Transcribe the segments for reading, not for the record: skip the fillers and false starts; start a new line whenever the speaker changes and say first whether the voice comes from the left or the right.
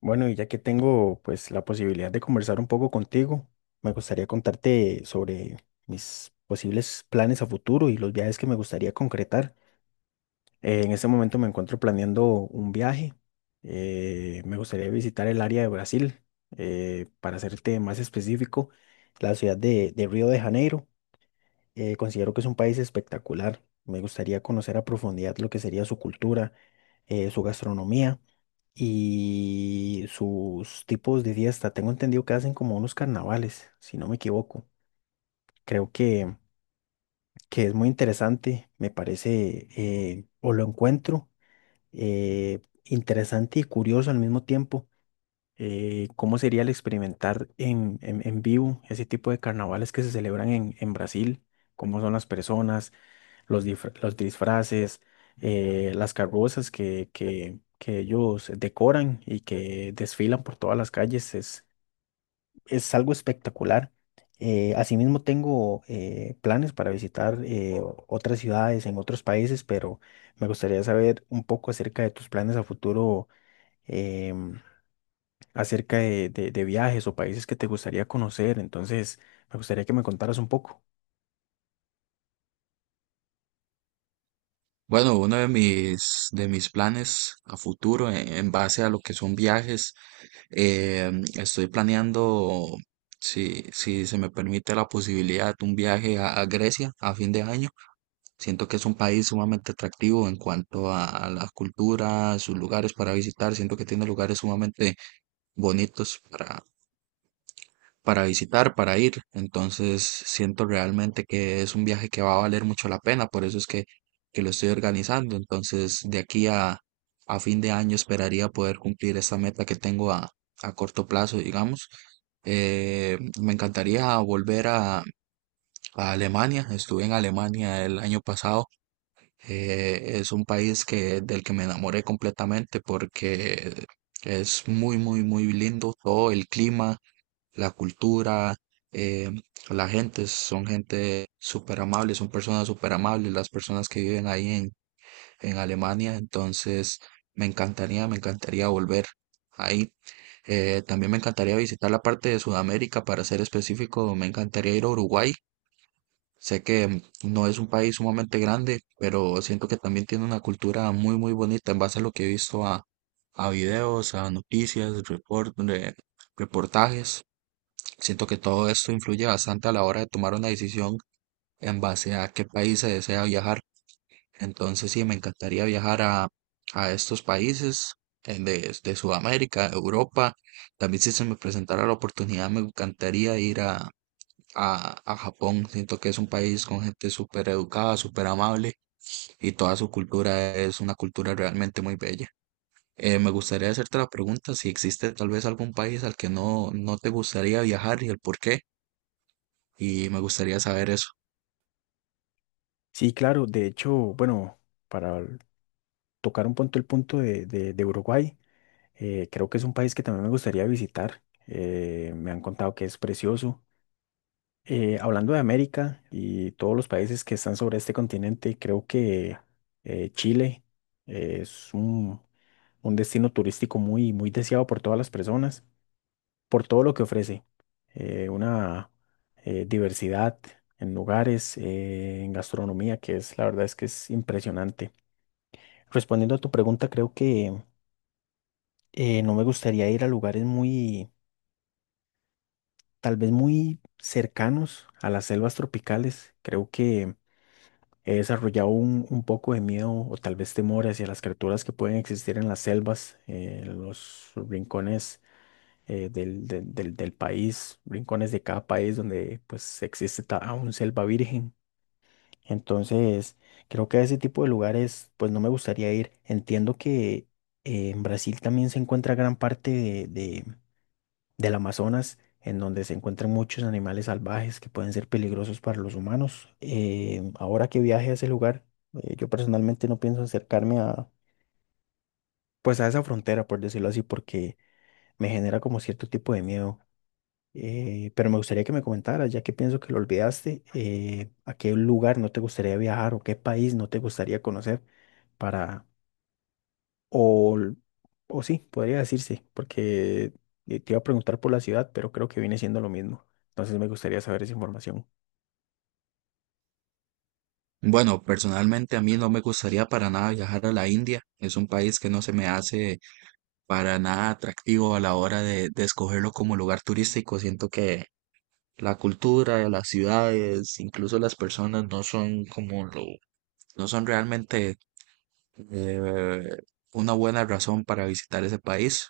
left: Bueno, y ya que tengo pues la posibilidad de conversar un poco contigo, me gustaría contarte sobre mis posibles planes a futuro y los viajes que me gustaría concretar. En este momento me encuentro planeando un viaje. Me gustaría visitar el área de Brasil, para serte más específico, la ciudad de Río de Janeiro. Considero que es un país espectacular. Me gustaría conocer a profundidad lo que sería su cultura, su gastronomía y sus tipos de fiesta. Tengo entendido que hacen como unos carnavales, si no me equivoco. Creo que, que es muy interesante, me parece, o lo encuentro interesante y curioso al mismo tiempo. ¿Cómo sería el experimentar en vivo ese tipo de carnavales que se celebran en Brasil? ¿Cómo son las personas? Los disfraces, las carrozas que ellos decoran y que desfilan por todas las calles, es algo espectacular. Asimismo, tengo planes para visitar otras ciudades en otros países, pero me gustaría saber un poco acerca de tus planes a futuro, em, acerca de, de viajes o países que te gustaría conocer. Entonces, me gustaría que me contaras un poco.
right: Bueno, uno de mis planes a futuro en base a lo que son viajes, estoy planeando, si se me permite la posibilidad, un viaje a Grecia a fin de año. Siento que es un país sumamente atractivo en cuanto a la cultura, sus lugares para visitar. Siento que tiene lugares sumamente bonitos para visitar, para ir. Entonces siento realmente que es un viaje que va a valer mucho la pena, por eso es que lo estoy organizando. Entonces de aquí a fin de año esperaría poder cumplir esa meta que tengo a corto plazo, digamos. Me encantaría volver a Alemania. Estuve en Alemania el año pasado. Es un país que, del que me enamoré completamente porque es muy, muy, muy lindo. Todo el clima, la cultura, eh, la gente, son gente súper amable, son personas súper amables las personas que viven ahí en Alemania. Entonces me encantaría volver ahí. También me encantaría visitar la parte de Sudamérica. Para ser específico, me encantaría ir a Uruguay. Sé que no es un país sumamente grande, pero siento que también tiene una cultura muy, muy bonita en base a lo que he visto a videos, a noticias, reportajes. Siento que todo esto influye bastante a la hora de tomar una decisión en base a qué país se desea viajar. Entonces, sí, me encantaría viajar a estos países, de Sudamérica, Europa. También, si se me presentara la oportunidad, me encantaría ir a Japón. Siento que es un país con gente súper educada, súper amable y toda su cultura es una cultura realmente muy bella. Me gustaría hacerte la pregunta si existe tal vez algún país al que no te gustaría viajar y el por qué, y me gustaría saber eso.
left: Sí, claro, de hecho, bueno, para tocar un punto el punto de Uruguay. Creo que es un país que también me gustaría visitar. Me han contado que es precioso. Hablando de América y todos los países que están sobre este continente, creo que Chile es un destino turístico muy, muy deseado por todas las personas, por todo lo que ofrece. Una diversidad en lugares, en gastronomía, que es la verdad es que es impresionante. Respondiendo a tu pregunta, creo que no me gustaría ir a lugares muy, tal vez muy cercanos a las selvas tropicales. Creo que he desarrollado un poco de miedo o tal vez temor hacia las criaturas que pueden existir en las selvas, en los rincones del país, rincones de cada país donde pues existe aún selva virgen. Entonces, creo que a ese tipo de lugares pues no me gustaría ir. Entiendo que en Brasil también se encuentra gran parte de del Amazonas, en donde se encuentran muchos animales salvajes que pueden ser peligrosos para los humanos. Ahora que viaje a ese lugar, yo personalmente no pienso pues a esa frontera, por decirlo así, porque me genera como cierto tipo de miedo. Pero me gustaría que me comentaras, ya que pienso que lo olvidaste, a qué lugar no te gustaría viajar o qué país no te gustaría conocer para O, o sí, podría decirse, porque te iba a preguntar por la ciudad, pero creo que viene siendo lo mismo. Entonces me gustaría saber esa información.
right: Bueno, personalmente a mí no me gustaría para nada viajar a la India. Es un país que no se me hace para nada atractivo a la hora de escogerlo como lugar turístico. Siento que la cultura, las ciudades, incluso las personas no son como no son realmente, eh, una buena razón para visitar ese país.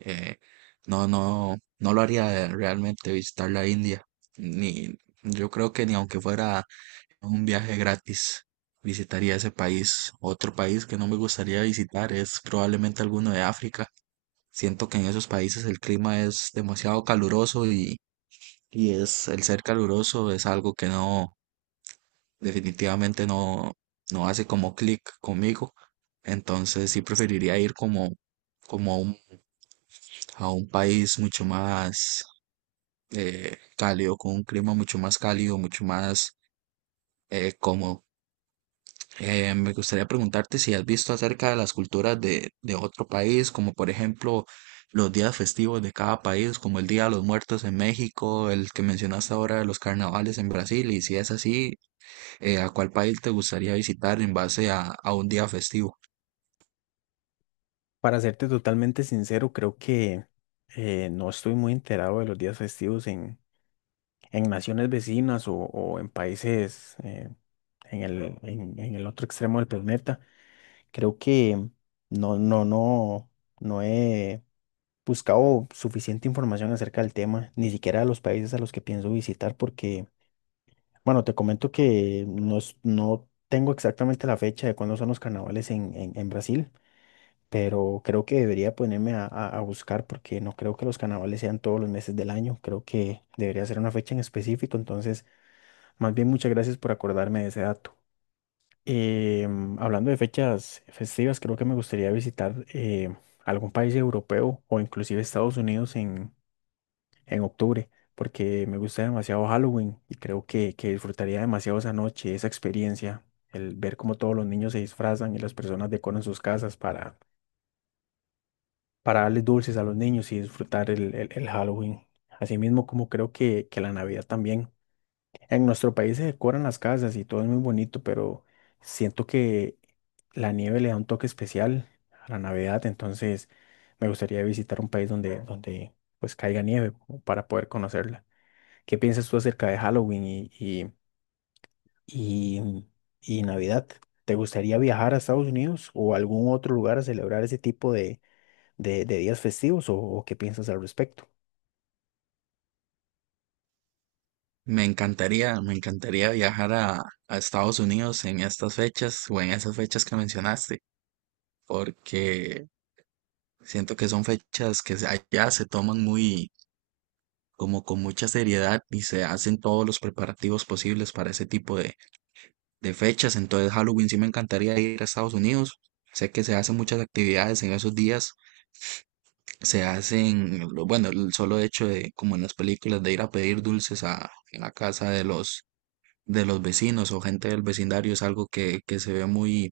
right: Eh, no, no lo haría realmente, visitar la India. Ni, yo creo que ni aunque fuera un viaje gratis visitaría ese país. Otro país que no me gustaría visitar es probablemente alguno de África. Siento que en esos países el clima es demasiado caluroso, y es, el ser caluroso es algo que definitivamente no, no hace como clic conmigo. Entonces sí preferiría ir como a a un país mucho más cálido, con un clima mucho más cálido, mucho más cómodo. Me gustaría preguntarte si has visto acerca de las culturas de otro país, como por ejemplo los días festivos de cada país, como el Día de los Muertos en México, el que mencionaste ahora de los carnavales en Brasil, y si es así, ¿a cuál país te gustaría visitar en base a un día festivo?
left: Para serte totalmente sincero, creo que no estoy muy enterado de los días festivos en naciones vecinas o en países en en el otro extremo del planeta. Creo que no, no, no, no he buscado suficiente información acerca del tema, ni siquiera de los países a los que pienso visitar, porque bueno, te comento que no tengo exactamente la fecha de cuándo son los carnavales en Brasil, pero creo que debería ponerme a buscar porque no creo que los carnavales sean todos los meses del año. Creo que debería ser una fecha en específico. Entonces, más bien muchas gracias por acordarme de ese dato. Em, hablando de fechas festivas, creo que me gustaría visitar algún país europeo o inclusive Estados Unidos en octubre, porque me gusta demasiado Halloween y creo que disfrutaría demasiado esa noche, esa experiencia, el ver cómo todos los niños se disfrazan y las personas decoran sus casas para darles dulces a los niños y disfrutar el Halloween. Asimismo, como creo que la Navidad también. En nuestro país se decoran las casas y todo es muy bonito, pero siento que la nieve le da un toque especial a la Navidad, entonces me gustaría visitar un país donde pues caiga nieve como para poder conocerla. ¿Qué piensas tú acerca de Halloween y- y Navidad? ¿Te gustaría viajar a Estados Unidos o a algún otro lugar a celebrar ese tipo de días festivos o qué piensas al respecto?
right: Me encantaría viajar a Estados Unidos en estas fechas o en esas fechas que mencionaste, porque siento que son fechas que allá se toman muy como con mucha seriedad y se hacen todos los preparativos posibles para ese tipo de fechas. Entonces, Halloween, sí me encantaría ir a Estados Unidos. Sé que se hacen muchas actividades en esos días. Se hacen, bueno, el solo hecho de, como en las películas, de ir a pedir dulces en la casa de de los vecinos o gente del vecindario, es algo que se ve muy,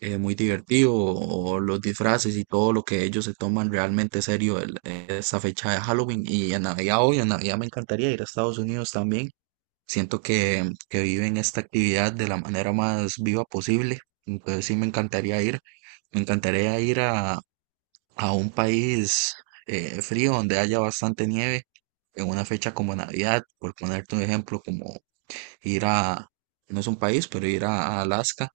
right: muy divertido. O los disfraces y todo lo que ellos se toman realmente serio, esa fecha de Halloween. Y en Navidad hoy, en Navidad me encantaría ir a Estados Unidos también. Siento que viven esta actividad de la manera más viva posible. Entonces sí me encantaría ir. Me encantaría ir a un país frío donde haya bastante nieve en una fecha como Navidad, por ponerte un ejemplo, como ir a, no es un país, pero ir a Alaska.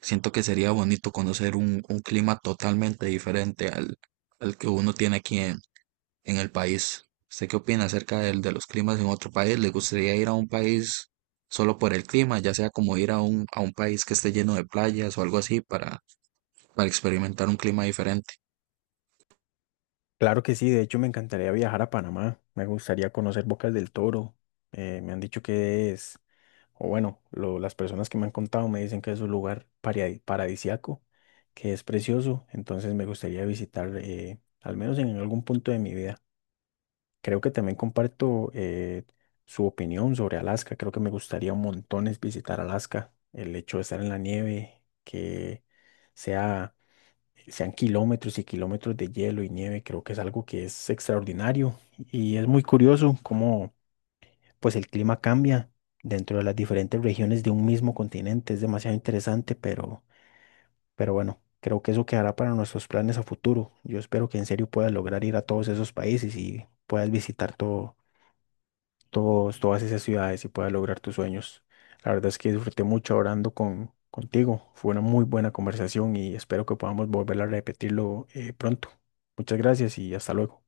right: Siento que sería bonito conocer un clima totalmente diferente al que uno tiene aquí en el país. ¿Usted qué opina acerca de los climas en otro país? ¿Le gustaría ir a un país solo por el clima, ya sea como ir a a un país que esté lleno de playas o algo así para experimentar un clima diferente?
left: Claro que sí, de hecho me encantaría viajar a Panamá, me gustaría conocer Bocas del Toro, me han dicho que es, o bueno, las personas que me han contado me dicen que es un lugar paradisiaco, que es precioso, entonces me gustaría visitar al menos en algún punto de mi vida. Creo que también comparto su opinión sobre Alaska. Creo que me gustaría un montón es visitar Alaska. El hecho de estar en la nieve, que sea, sean kilómetros y kilómetros de hielo y nieve, creo que es algo que es extraordinario. Y es muy curioso cómo pues el clima cambia dentro de las diferentes regiones de un mismo continente. Es demasiado interesante, pero bueno, creo que eso quedará para nuestros planes a futuro. Yo espero que en serio puedas lograr ir a todos esos países y puedas visitar todos, todas esas ciudades y puedas lograr tus sueños. La verdad es que disfruté mucho orando contigo. Fue una muy buena conversación y espero que podamos volver a repetirlo pronto. Muchas gracias y hasta luego.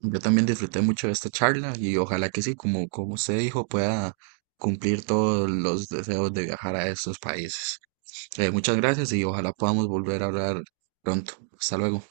right: Yo también disfruté mucho de esta charla y ojalá que sí, como, como usted dijo, pueda cumplir todos los deseos de viajar a estos países. Muchas gracias y ojalá podamos volver a hablar pronto. Hasta luego.